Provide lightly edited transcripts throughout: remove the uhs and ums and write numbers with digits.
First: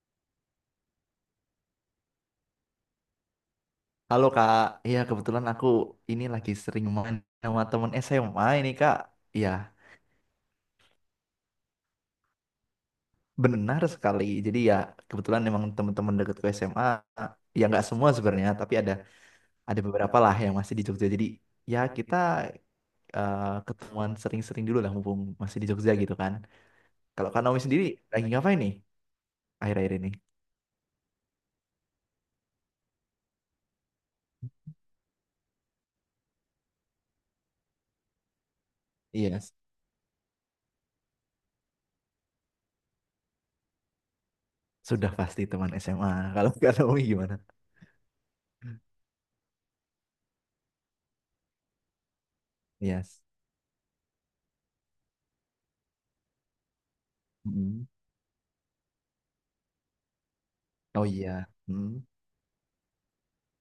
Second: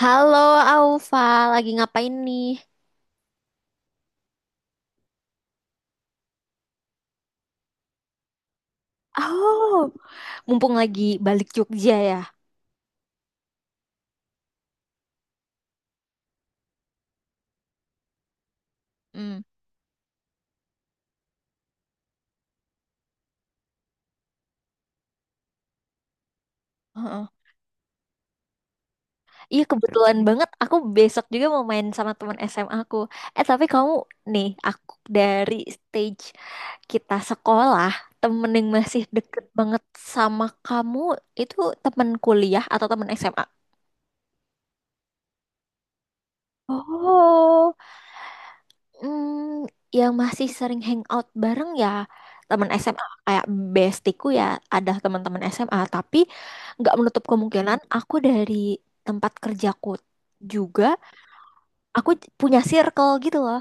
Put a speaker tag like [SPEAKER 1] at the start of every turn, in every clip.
[SPEAKER 1] Halo Aufa, lagi ngapain nih?
[SPEAKER 2] Halo Kak, iya kebetulan aku ini lagi sering main sama temen SMA ini Kak. Iya,
[SPEAKER 1] Oh, mumpung lagi balik Jogja ya.
[SPEAKER 2] benar sekali. Jadi ya kebetulan memang teman-teman dekatku SMA, ya nggak semua sebenarnya, tapi ada
[SPEAKER 1] Hmm.
[SPEAKER 2] ada beberapa lah yang masih di Jogja. Jadi ya kita eh, ketemuan sering-sering dulu lah mumpung masih di Jogja gitu kan.
[SPEAKER 1] Heeh.
[SPEAKER 2] Kalau Kak Naomi sendiri lagi ngapain nih
[SPEAKER 1] Iya,
[SPEAKER 2] akhir-akhir ini?
[SPEAKER 1] kebetulan banget, aku besok juga mau main sama teman SMA aku. Eh tapi kamu nih, aku dari stage kita sekolah, temen yang masih
[SPEAKER 2] Iya,
[SPEAKER 1] deket banget sama kamu itu temen kuliah atau temen SMA?
[SPEAKER 2] sudah pasti teman SMA. Kalau Kak Naomi gimana?
[SPEAKER 1] Oh. Hmm, yang masih sering hangout bareng ya teman SMA,
[SPEAKER 2] Yes.
[SPEAKER 1] kayak bestiku ya, ada teman-teman SMA tapi nggak menutup kemungkinan
[SPEAKER 2] Mm.
[SPEAKER 1] aku dari tempat kerjaku juga
[SPEAKER 2] Oh iya. Mm.
[SPEAKER 1] aku punya circle gitu loh.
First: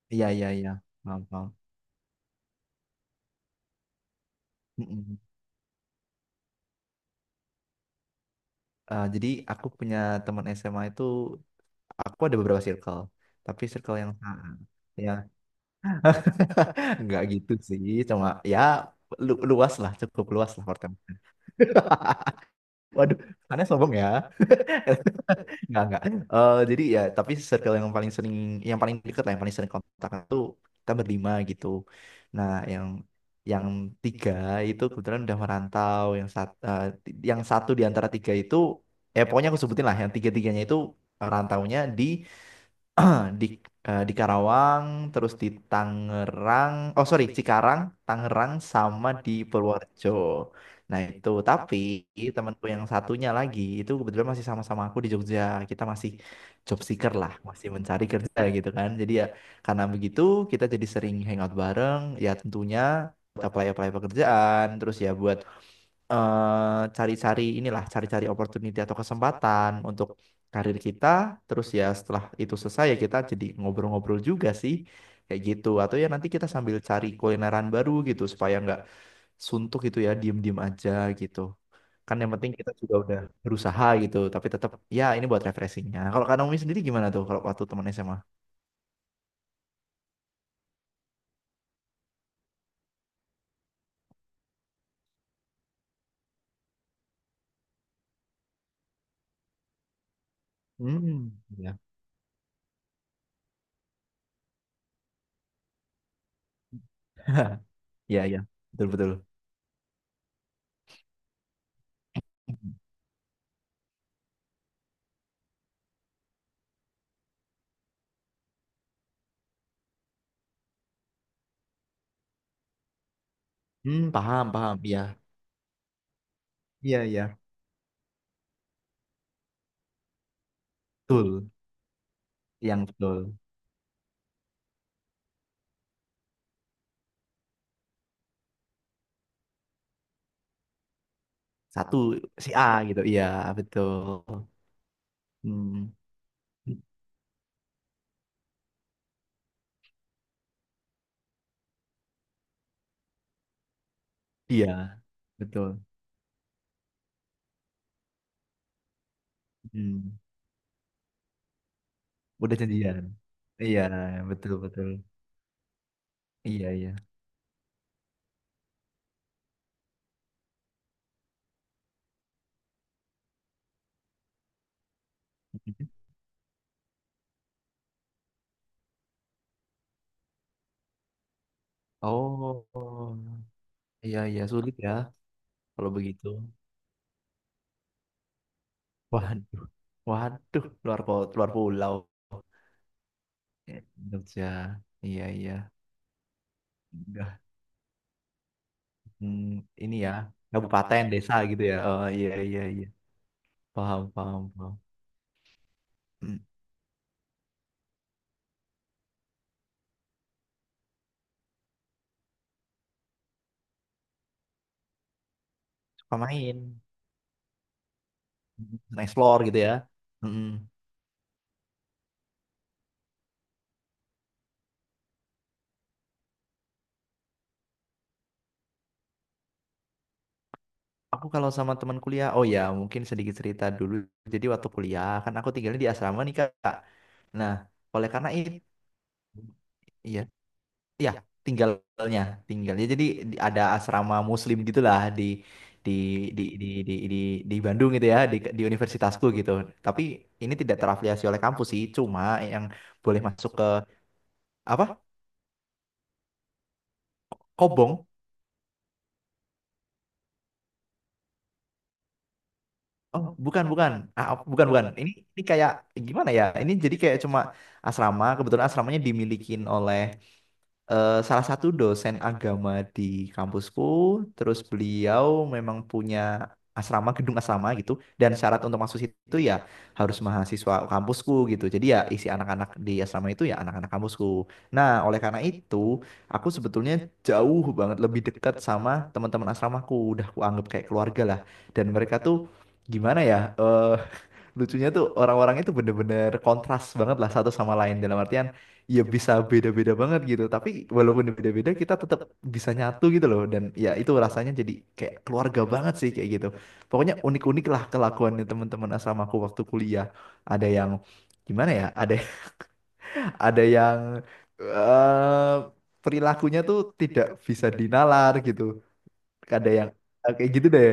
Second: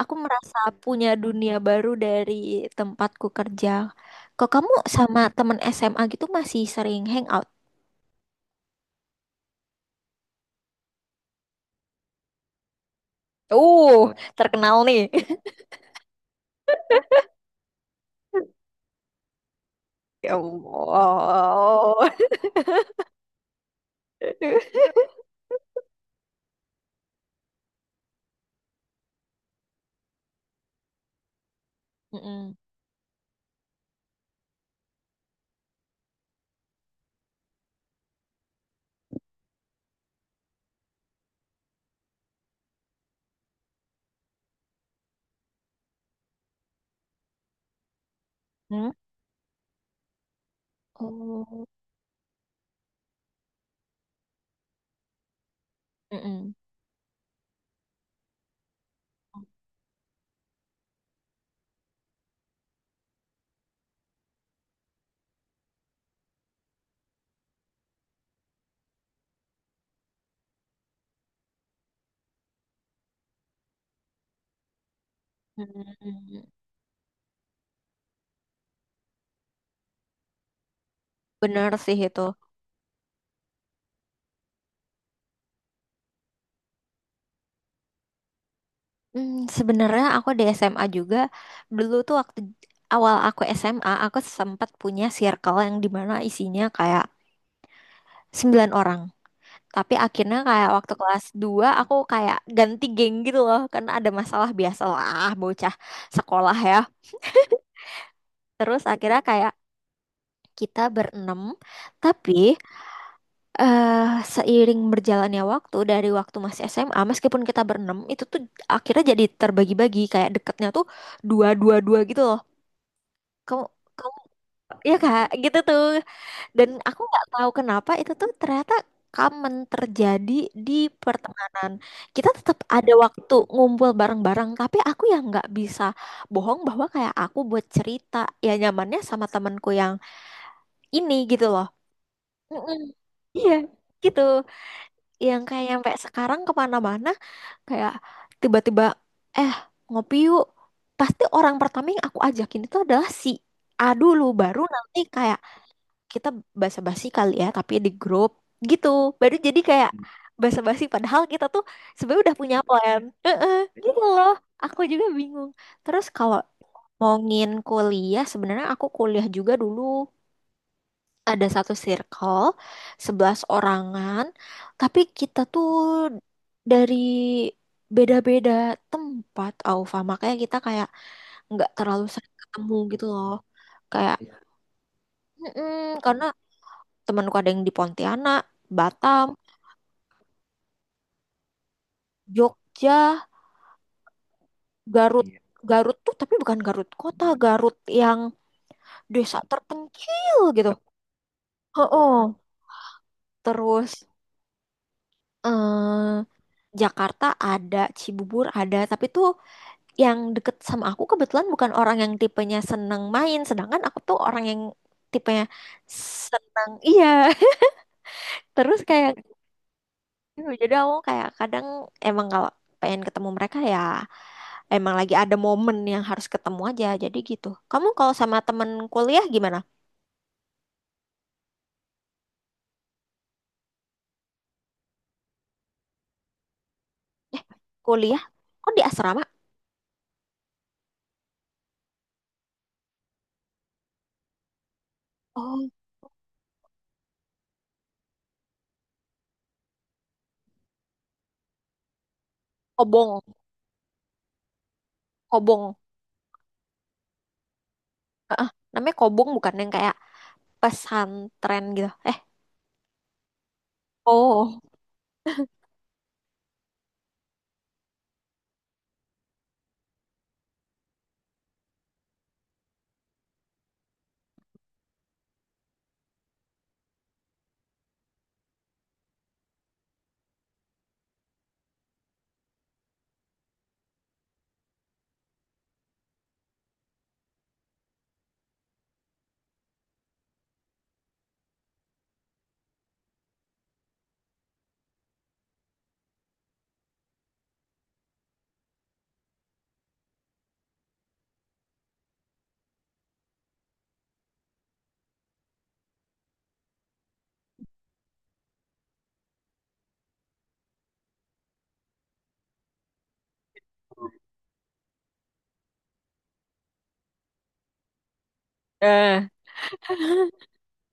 [SPEAKER 1] Aku
[SPEAKER 2] Iya, iya,
[SPEAKER 1] merasa
[SPEAKER 2] iya.
[SPEAKER 1] punya
[SPEAKER 2] Paham, paham.
[SPEAKER 1] dunia baru dari tempatku kerja. Kok kamu
[SPEAKER 2] Mm-mm.
[SPEAKER 1] sama teman SMA gitu masih sering hangout?
[SPEAKER 2] Jadi aku punya teman SMA itu, aku ada beberapa circle, tapi
[SPEAKER 1] uh
[SPEAKER 2] circle yang sama.
[SPEAKER 1] Terkenal nih.
[SPEAKER 2] Ya, nggak gitu sih, cuma ya luas lah, cukup
[SPEAKER 1] Ya
[SPEAKER 2] luas lah Hortem.
[SPEAKER 1] Allah.
[SPEAKER 2] Waduh, aneh sombong ya. Nggak, nggak. Eh, jadi ya, tapi circle yang paling sering, yang paling dekat lah, yang paling sering kontak tuh kita berlima gitu. Nah,
[SPEAKER 1] Mm-mm.
[SPEAKER 2] yang tiga itu kebetulan udah merantau, yang satu di antara tiga itu, eh pokoknya aku sebutin lah, yang tiga-tiganya itu rantaunya di di di Karawang, terus di Tangerang, oh sorry Cikarang, Tangerang
[SPEAKER 1] Hmm?
[SPEAKER 2] sama di Purworejo. Nah itu,
[SPEAKER 1] Oh.
[SPEAKER 2] tapi temanku yang satunya lagi itu kebetulan masih sama-sama aku di Jogja. Kita masih
[SPEAKER 1] Mm-mm.
[SPEAKER 2] job seeker lah, masih mencari kerja gitu kan. Jadi ya karena begitu kita jadi sering hangout bareng. Ya tentunya buat apply-apply pekerjaan, terus ya buat cari-cari inilah, cari-cari opportunity atau kesempatan untuk karir kita. Terus ya setelah itu selesai ya kita jadi ngobrol-ngobrol juga sih kayak gitu. Atau ya nanti
[SPEAKER 1] Hmm,
[SPEAKER 2] kita sambil cari kulineran baru gitu supaya nggak suntuk gitu ya, diem-diem aja gitu.
[SPEAKER 1] Bener sih
[SPEAKER 2] Kan
[SPEAKER 1] itu.
[SPEAKER 2] yang penting kita juga udah berusaha gitu, tapi tetap ya ini buat refreshingnya. Kalau Kak Naomi sendiri gimana tuh kalau waktu teman SMA?
[SPEAKER 1] Hmm, Sebenarnya aku di SMA juga, dulu tuh waktu awal aku SMA aku sempat punya circle yang dimana isinya kayak 9 orang. Tapi akhirnya kayak waktu kelas
[SPEAKER 2] Hmm,
[SPEAKER 1] dua,
[SPEAKER 2] ya.
[SPEAKER 1] aku kayak ganti geng gitu loh karena ada masalah, biasalah bocah sekolah ya.
[SPEAKER 2] Ya, iya.
[SPEAKER 1] Terus
[SPEAKER 2] Betul, betul.
[SPEAKER 1] akhirnya kayak kita berenam, tapi eh seiring berjalannya waktu dari waktu masih SMA, meskipun kita berenam itu tuh akhirnya jadi terbagi-bagi, kayak deketnya tuh dua dua dua gitu loh, kamu
[SPEAKER 2] Hmm,
[SPEAKER 1] kamu
[SPEAKER 2] paham, paham.
[SPEAKER 1] ya
[SPEAKER 2] Iya,
[SPEAKER 1] kak gitu tuh, dan
[SPEAKER 2] iya,
[SPEAKER 1] aku nggak
[SPEAKER 2] iya,
[SPEAKER 1] tahu kenapa itu tuh ternyata common terjadi di
[SPEAKER 2] betul.
[SPEAKER 1] pertemanan. Kita tetap
[SPEAKER 2] Yang
[SPEAKER 1] ada
[SPEAKER 2] betul.
[SPEAKER 1] waktu ngumpul bareng-bareng tapi aku yang nggak bisa bohong bahwa kayak aku buat cerita ya nyamannya sama temanku yang ini gitu loh.
[SPEAKER 2] Satu si A
[SPEAKER 1] Mm-mm.
[SPEAKER 2] gitu. Iya,
[SPEAKER 1] Iya,
[SPEAKER 2] betul.
[SPEAKER 1] gitu, yang kayak nyampe
[SPEAKER 2] Hmm.
[SPEAKER 1] sekarang kemana-mana kayak tiba-tiba, eh, ngopi yuk, pasti orang pertama yang aku ajakin itu adalah si A dulu, baru nanti
[SPEAKER 2] Iya,
[SPEAKER 1] kayak
[SPEAKER 2] betul.
[SPEAKER 1] kita basa-basi kali ya tapi di grup gitu, baru jadi kayak
[SPEAKER 2] Hmm.
[SPEAKER 1] basa-basi padahal kita tuh sebenarnya udah
[SPEAKER 2] Udah
[SPEAKER 1] punya plan.
[SPEAKER 2] janjian.
[SPEAKER 1] Heeh,
[SPEAKER 2] Iya,
[SPEAKER 1] gitu loh.
[SPEAKER 2] betul
[SPEAKER 1] Aku
[SPEAKER 2] betul.
[SPEAKER 1] juga bingung. Terus kalau
[SPEAKER 2] Iya, iya.
[SPEAKER 1] ngomongin kuliah, sebenarnya aku kuliah juga dulu ada satu circle, 11 orangan, tapi kita tuh dari beda-beda tempat, Aufa, makanya kita kayak nggak terlalu sering ketemu gitu
[SPEAKER 2] Oh,
[SPEAKER 1] loh. Kayak,
[SPEAKER 2] iya
[SPEAKER 1] iya.
[SPEAKER 2] iya sulit ya kalau
[SPEAKER 1] "Mm-mm," karena
[SPEAKER 2] begitu.
[SPEAKER 1] temanku ada yang di Pontianak, Batam,
[SPEAKER 2] Waduh. Waduh, luar pulau.
[SPEAKER 1] Jogja,
[SPEAKER 2] Eh, Jogja.
[SPEAKER 1] Garut.
[SPEAKER 2] Iya,
[SPEAKER 1] Iya.
[SPEAKER 2] iya.
[SPEAKER 1] Garut tuh tapi bukan Garut kota,
[SPEAKER 2] Udah.
[SPEAKER 1] Garut yang desa
[SPEAKER 2] Hmm, ini ya,
[SPEAKER 1] terpencil gitu.
[SPEAKER 2] kabupaten, desa gitu ya. Oh, iya,
[SPEAKER 1] Oh,
[SPEAKER 2] iya, iya.
[SPEAKER 1] terus
[SPEAKER 2] Paham, paham, paham.
[SPEAKER 1] eh
[SPEAKER 2] Hmm,
[SPEAKER 1] Jakarta ada, Cibubur ada, tapi tuh yang deket sama aku kebetulan bukan orang yang tipenya seneng main, sedangkan aku tuh orang yang tipenya
[SPEAKER 2] suka main.
[SPEAKER 1] seneng, iya. Terus
[SPEAKER 2] Hmm,
[SPEAKER 1] kayak
[SPEAKER 2] explore gitu ya.
[SPEAKER 1] gitu.
[SPEAKER 2] Mm-mm.
[SPEAKER 1] Jadi aku kayak kadang emang kalau pengen ketemu mereka ya emang lagi ada momen yang harus ketemu aja. Jadi gitu. Kamu kalau sama temen kuliah gimana?
[SPEAKER 2] Aku kalau sama teman kuliah, oh ya mungkin sedikit cerita dulu. Jadi waktu kuliah kan aku tinggalnya di asrama nih Kak.
[SPEAKER 1] Eh,
[SPEAKER 2] Nah, oleh
[SPEAKER 1] kuliah?
[SPEAKER 2] karena itu,
[SPEAKER 1] Kok di asrama?
[SPEAKER 2] iya, iya tinggalnya, tinggalnya. Jadi ada asrama Muslim gitulah
[SPEAKER 1] Oh,
[SPEAKER 2] di di di di di, di Bandung gitu ya, di universitasku gitu. Tapi ini tidak terafiliasi oleh kampus sih, cuma yang boleh
[SPEAKER 1] kobong,
[SPEAKER 2] masuk ke apa?
[SPEAKER 1] kobong.
[SPEAKER 2] Kobong.
[SPEAKER 1] Heeh, namanya kobong bukan yang kayak pesantren gitu.
[SPEAKER 2] Oh, bukan, bukan. Ah, oh,
[SPEAKER 1] Oh,
[SPEAKER 2] bukan, bukan. Ini kayak gimana ya? Ini jadi kayak cuma asrama, kebetulan asramanya dimilikin oleh salah satu dosen agama di kampusku, terus beliau memang punya asrama, gedung asrama gitu, dan syarat untuk masuk situ ya harus mahasiswa kampusku gitu. Jadi ya isi anak-anak di asrama itu ya anak-anak kampusku. Nah, oleh karena itu, aku sebetulnya jauh banget lebih dekat sama teman-teman asramaku, udah aku anggap kayak keluarga lah. Dan mereka tuh gimana ya? Eh, lucunya tuh orang-orang itu bener-bener kontras banget lah satu sama lain, dalam artian ya bisa beda-beda banget gitu, tapi walaupun beda-beda kita tetap bisa nyatu gitu loh, dan ya itu rasanya jadi kayak keluarga banget sih kayak gitu. Pokoknya unik-unik lah kelakuannya teman-teman asramaku waktu kuliah. Ada yang gimana ya, ada ada yang eh perilakunya tuh tidak bisa dinalar gitu,
[SPEAKER 1] eh,
[SPEAKER 2] ada yang kayak gitu deh.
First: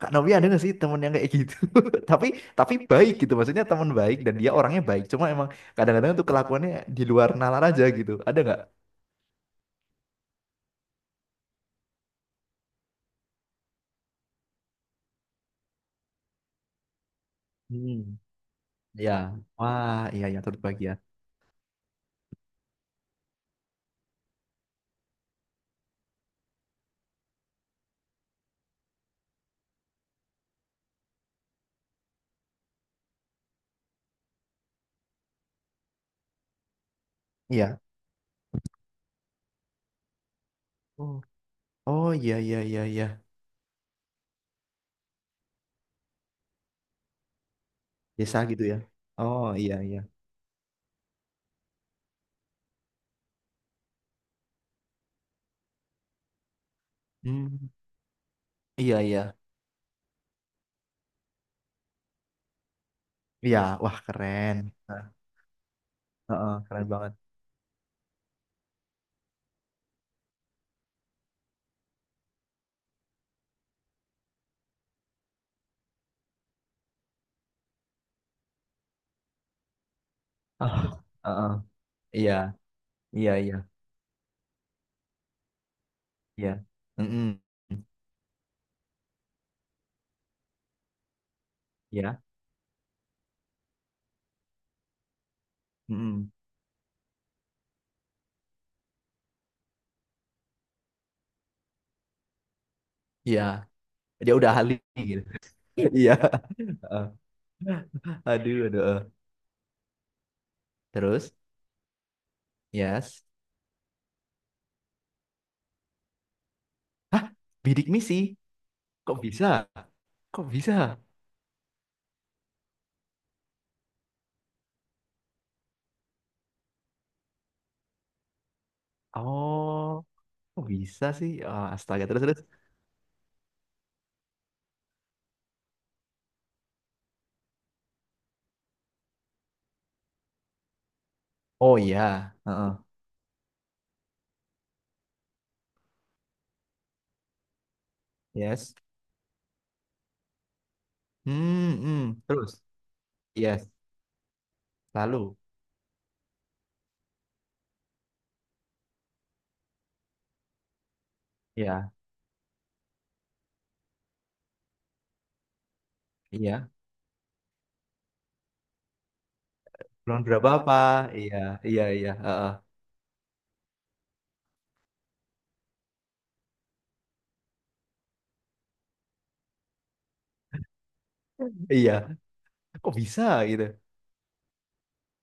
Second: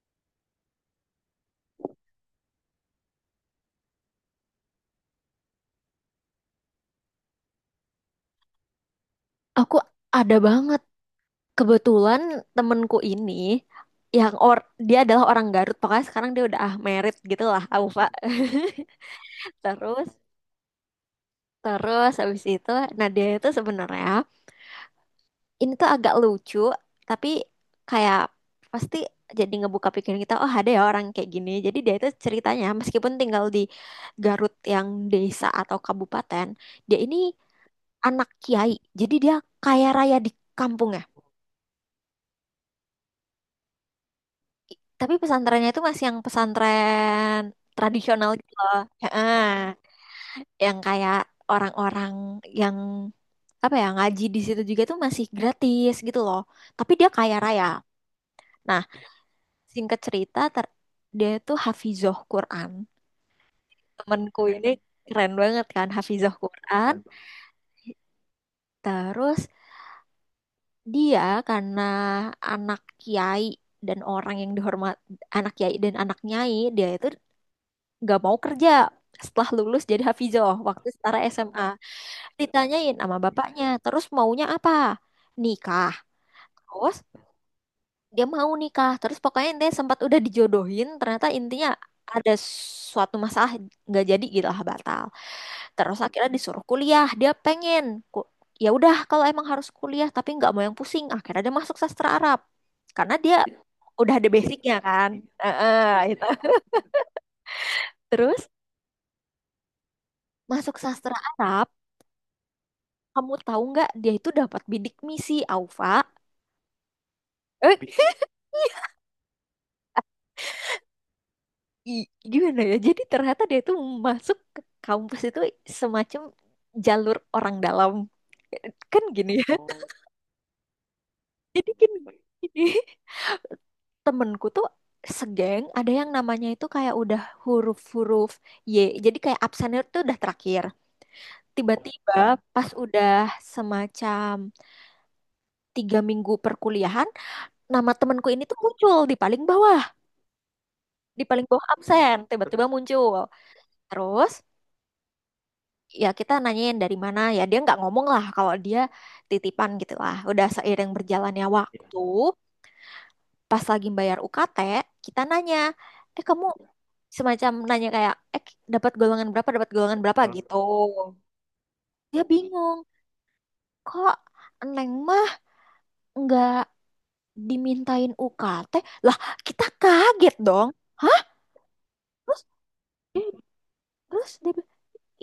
[SPEAKER 2] Kak Novi ada nggak sih temen yang kayak gitu? tapi tapi baik gitu, maksudnya temen baik dan dia orangnya baik, cuma emang kadang-kadang tuh kelakuannya di luar nalar aja gitu. Ada nggak?
[SPEAKER 1] aku ada banget. Kebetulan temenku ini yang or dia adalah orang Garut, pokoknya sekarang dia udah merit gitu lah, aku pak.
[SPEAKER 2] Hmm, ya. Wah,
[SPEAKER 1] Terus
[SPEAKER 2] iya iya turut bahagia.
[SPEAKER 1] terus habis itu, nah dia itu sebenarnya, ini tuh agak lucu, tapi kayak pasti jadi ngebuka pikiran kita, oh, ada ya orang kayak gini. Jadi dia itu ceritanya meskipun tinggal di Garut yang desa atau kabupaten, dia ini
[SPEAKER 2] Iya.
[SPEAKER 1] anak kiai. Jadi dia kaya raya di kampung.
[SPEAKER 2] Oh, oh iya iya iya iya.
[SPEAKER 1] Tapi pesantrennya itu masih yang pesantren tradisional
[SPEAKER 2] Desa
[SPEAKER 1] gitu
[SPEAKER 2] gitu
[SPEAKER 1] loh.
[SPEAKER 2] ya.
[SPEAKER 1] Heeh.
[SPEAKER 2] Oh iya iya.
[SPEAKER 1] Yang kayak orang-orang yang apa ya ngaji di situ juga tuh masih gratis gitu loh. Tapi dia kaya raya.
[SPEAKER 2] Hmm,
[SPEAKER 1] Nah,
[SPEAKER 2] iya iya.
[SPEAKER 1] singkat cerita, dia tuh hafizoh Quran.
[SPEAKER 2] Iya wah
[SPEAKER 1] Temenku
[SPEAKER 2] keren.
[SPEAKER 1] ini
[SPEAKER 2] Nah,
[SPEAKER 1] keren banget kan hafizoh
[SPEAKER 2] heeh, keren
[SPEAKER 1] Quran.
[SPEAKER 2] banget.
[SPEAKER 1] Terus dia karena anak kiai dan orang yang dihormat, anak kiai dan anak nyai, dia itu nggak mau kerja. Setelah lulus jadi Hafizoh waktu
[SPEAKER 2] Ah,
[SPEAKER 1] setara
[SPEAKER 2] heeh.
[SPEAKER 1] SMA,
[SPEAKER 2] Iya
[SPEAKER 1] ditanyain sama
[SPEAKER 2] iya iya
[SPEAKER 1] bapaknya terus maunya apa. Nikah.
[SPEAKER 2] iya.
[SPEAKER 1] Terus
[SPEAKER 2] Mm-mm.
[SPEAKER 1] dia mau nikah, terus pokoknya dia sempat udah dijodohin, ternyata intinya
[SPEAKER 2] Ya,
[SPEAKER 1] ada suatu masalah, nggak jadi gitu lah, batal. Terus akhirnya
[SPEAKER 2] mm-mm.
[SPEAKER 1] disuruh kuliah, dia pengen ku- ya udah kalau emang harus kuliah tapi nggak mau yang pusing, akhirnya dia masuk sastra Arab karena dia
[SPEAKER 2] Iya.
[SPEAKER 1] udah ada
[SPEAKER 2] Dia udah ahli
[SPEAKER 1] basicnya kan.
[SPEAKER 2] gitu.
[SPEAKER 1] Heeh,
[SPEAKER 2] Iya.
[SPEAKER 1] itu terus
[SPEAKER 2] Aduh, aduh, eh.
[SPEAKER 1] masuk sastra
[SPEAKER 2] Terus,
[SPEAKER 1] Arab.
[SPEAKER 2] yes.
[SPEAKER 1] Kamu tahu nggak dia itu dapat bidik misi, Alfa?
[SPEAKER 2] Hah,
[SPEAKER 1] Eh,
[SPEAKER 2] bidik misi. Kok bisa? Kok bisa?
[SPEAKER 1] gimana ya? Jadi ternyata dia itu masuk ke kampus itu semacam jalur orang dalam. Kan gini ya.
[SPEAKER 2] Oh, kok bisa sih? Ah,
[SPEAKER 1] Jadi kan
[SPEAKER 2] astaga, terus terus.
[SPEAKER 1] gini. Temenku tuh segeng ada yang namanya itu kayak udah huruf-huruf Y. Jadi kayak absennya tuh udah terakhir.
[SPEAKER 2] Oh
[SPEAKER 1] Tiba-tiba
[SPEAKER 2] iya.
[SPEAKER 1] pas
[SPEAKER 2] Heeh.
[SPEAKER 1] udah semacam 3 minggu perkuliahan, nama temenku ini tuh
[SPEAKER 2] Yes.
[SPEAKER 1] muncul di paling bawah. Di paling bawah
[SPEAKER 2] Hmm, hmm.
[SPEAKER 1] absen,
[SPEAKER 2] Terus.
[SPEAKER 1] tiba-tiba muncul.
[SPEAKER 2] Yes.
[SPEAKER 1] Terus
[SPEAKER 2] Lalu.
[SPEAKER 1] ya kita nanyain dari mana, ya dia nggak ngomong lah kalau dia titipan gitu lah. Udah seiring berjalannya, iya,
[SPEAKER 2] Iya,
[SPEAKER 1] waktu pas lagi bayar UKT, kita nanya, eh kamu,
[SPEAKER 2] iya.
[SPEAKER 1] semacam nanya kayak, dapat golongan berapa, dapat golongan berapa
[SPEAKER 2] Bulan berapa
[SPEAKER 1] gitu.
[SPEAKER 2] apa? Iya, iya, iya.
[SPEAKER 1] Dia
[SPEAKER 2] Heeh.
[SPEAKER 1] bingung, kok Neng mah nggak dimintain UKT, lah kita kaget dong. Hah?
[SPEAKER 2] Iya.
[SPEAKER 1] Terus,
[SPEAKER 2] Kok bisa gitu?
[SPEAKER 1] terus dia,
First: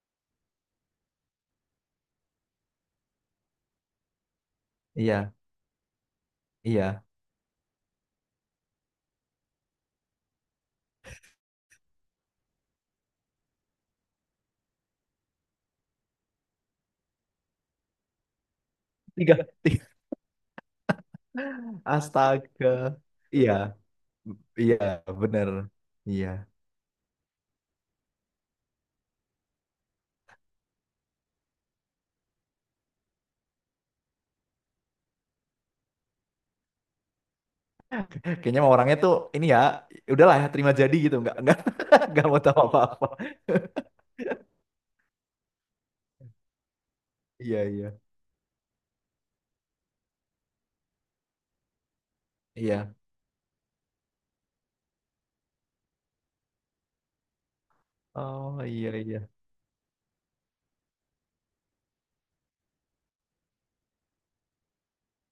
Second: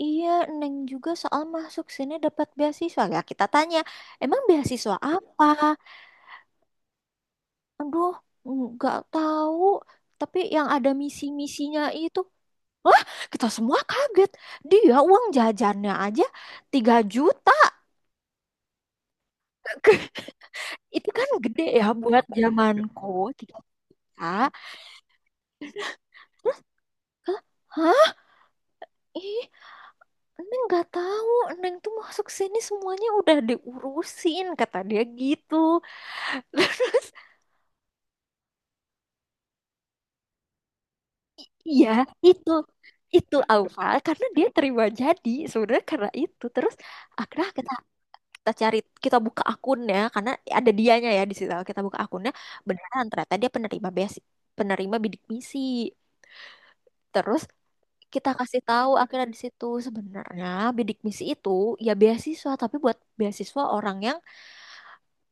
[SPEAKER 1] iya, Neng juga soal masuk sini dapat beasiswa. Ya, kita tanya, emang beasiswa
[SPEAKER 2] Iya,
[SPEAKER 1] apa?
[SPEAKER 2] iya.
[SPEAKER 1] Aduh, nggak tahu. Tapi yang ada misi-misinya itu. Wah, kita semua kaget. Dia uang jajannya aja 3 juta.
[SPEAKER 2] Tiga, tiga.
[SPEAKER 1] Itu kan gede ya buat
[SPEAKER 2] Astaga.
[SPEAKER 1] zamanku. tiga
[SPEAKER 2] Iya,
[SPEAKER 1] juta. Hah?
[SPEAKER 2] iya, bener. Iya.
[SPEAKER 1] Ih, Neng nggak tahu. Neng tuh masuk sini semuanya udah diurusin, kata dia gitu.
[SPEAKER 2] Kayaknya mah orangnya tuh ini ya, udahlah ya terima jadi gitu, nggak
[SPEAKER 1] Iya,
[SPEAKER 2] nggak mau
[SPEAKER 1] itu
[SPEAKER 2] tahu apa-apa.
[SPEAKER 1] itu awal karena dia terima jadi, sebenarnya karena itu terus akhirnya
[SPEAKER 2] Iya
[SPEAKER 1] kita
[SPEAKER 2] iya
[SPEAKER 1] kita cari, kita buka akunnya karena ada dianya ya di situ, kita buka akunnya
[SPEAKER 2] iya.
[SPEAKER 1] beneran, ternyata dia penerima bidik misi. Terus kita
[SPEAKER 2] Oh
[SPEAKER 1] kasih tahu
[SPEAKER 2] iya
[SPEAKER 1] akhirnya
[SPEAKER 2] iya.
[SPEAKER 1] di situ sebenarnya bidik misi itu ya beasiswa tapi buat beasiswa orang yang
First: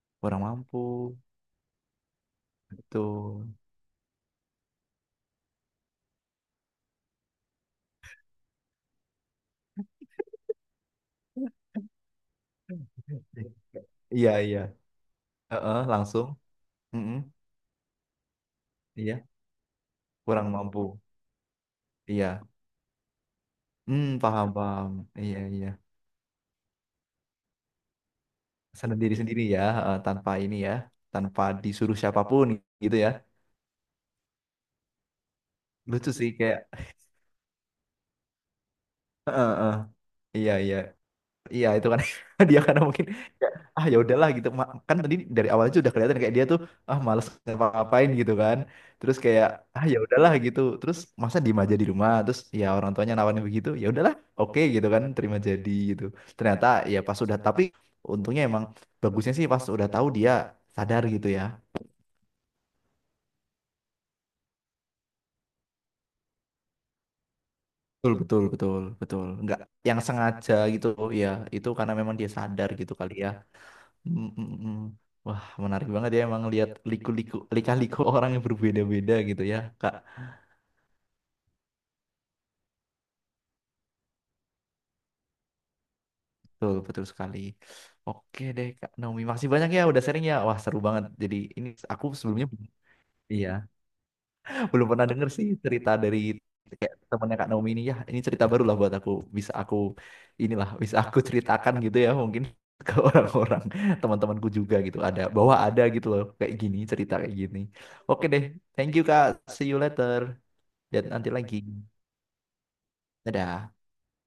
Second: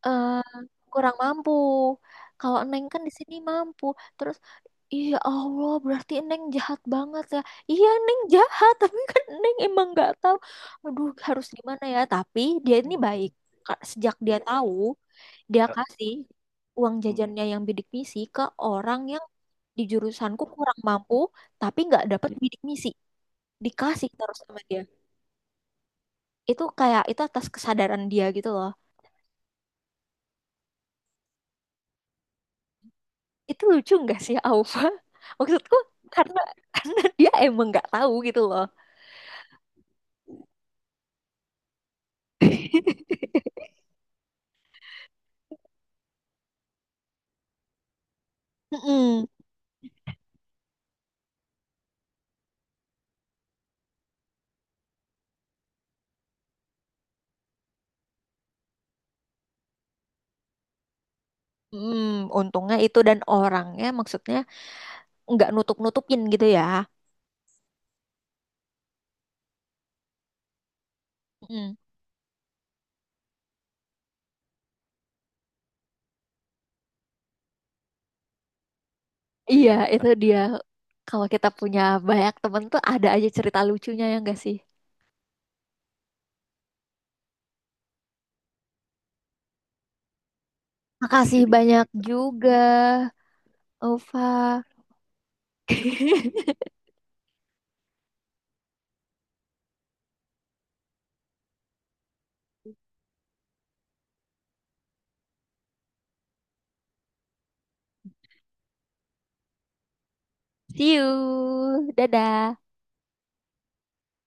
[SPEAKER 1] eh
[SPEAKER 2] Kurang mampu
[SPEAKER 1] kurang mampu. Kalau Neng
[SPEAKER 2] itu.
[SPEAKER 1] kan di sini mampu. Terus, iya Allah, berarti Neng jahat banget ya. Iya, Neng jahat, tapi kan Neng emang nggak tahu. Aduh, harus gimana ya? Tapi dia ini baik. Sejak
[SPEAKER 2] Iya
[SPEAKER 1] dia
[SPEAKER 2] iya.
[SPEAKER 1] tahu, dia
[SPEAKER 2] Heeh,
[SPEAKER 1] kasih
[SPEAKER 2] langsung.
[SPEAKER 1] uang,
[SPEAKER 2] Mm-mm.
[SPEAKER 1] jajannya yang bidik misi ke orang
[SPEAKER 2] Iya.
[SPEAKER 1] yang di jurusanku
[SPEAKER 2] Kurang
[SPEAKER 1] kurang
[SPEAKER 2] mampu.
[SPEAKER 1] mampu, tapi nggak dapet
[SPEAKER 2] Iya.
[SPEAKER 1] bidik misi.
[SPEAKER 2] Hmm
[SPEAKER 1] Dikasih terus
[SPEAKER 2] paham
[SPEAKER 1] sama dia.
[SPEAKER 2] paham. Iya iya.
[SPEAKER 1] Itu kayak itu atas kesadaran dia gitu loh.
[SPEAKER 2] Sendiri sendiri ya, heeh, tanpa ini ya, tanpa disuruh siapapun gitu ya.
[SPEAKER 1] Itu lucu nggak sih, Alfa? Maksudku
[SPEAKER 2] Lucu sih
[SPEAKER 1] karena
[SPEAKER 2] kayak.
[SPEAKER 1] karena dia emang nggak tahu gitu loh.
[SPEAKER 2] Heeh, heeh. Iya iya. Iya itu kan dia karena mungkin ya, ah ya udahlah gitu. Kan tadi dari awal aja udah kelihatan kayak dia tuh ah males ngapa-ngapain gitu kan, terus
[SPEAKER 1] Mm-mm.
[SPEAKER 2] kayak ah ya udahlah gitu, terus masa diem aja di rumah, terus ya orang tuanya nawarin begitu ya udahlah oke gitu kan, terima jadi gitu. Ternyata ya pas udah, tapi untungnya emang bagusnya sih pas udah tahu dia sadar gitu ya.
[SPEAKER 1] Untungnya itu, dan orangnya maksudnya nggak nutup-nutupin gitu ya.
[SPEAKER 2] Betul betul betul betul, nggak yang sengaja gitu ya. Itu
[SPEAKER 1] Mm.
[SPEAKER 2] karena memang dia sadar gitu kali ya. Mm, mm, mm. Wah, menarik banget ya emang lihat liku-liku, lika-liku orang yang berbeda-beda gitu ya,
[SPEAKER 1] Iya,
[SPEAKER 2] Kak.
[SPEAKER 1] itu dia. Kalau kita punya banyak temen tuh ada aja cerita lucunya ya nggak sih?
[SPEAKER 2] Betul, betul sekali. Oke deh, Kak Naomi. Makasih banyak ya udah sharing ya. Wah, seru banget. Jadi
[SPEAKER 1] Makasih
[SPEAKER 2] ini
[SPEAKER 1] banyak
[SPEAKER 2] aku sebelumnya
[SPEAKER 1] juga,
[SPEAKER 2] iya,
[SPEAKER 1] Ova.
[SPEAKER 2] belum pernah denger sih cerita dari kayak temannya Kak Naomi ini ya. Ini cerita baru lah buat aku. Bisa aku bisa aku ceritakan gitu ya mungkin ke orang-orang teman-temanku juga gitu. Ada bahwa ada gitu loh kayak gini cerita kayak gini. Oke deh. Thank you, Kak. See you later.
[SPEAKER 1] See
[SPEAKER 2] Dan nanti lagi.
[SPEAKER 1] you, dadah.
[SPEAKER 2] Dadah.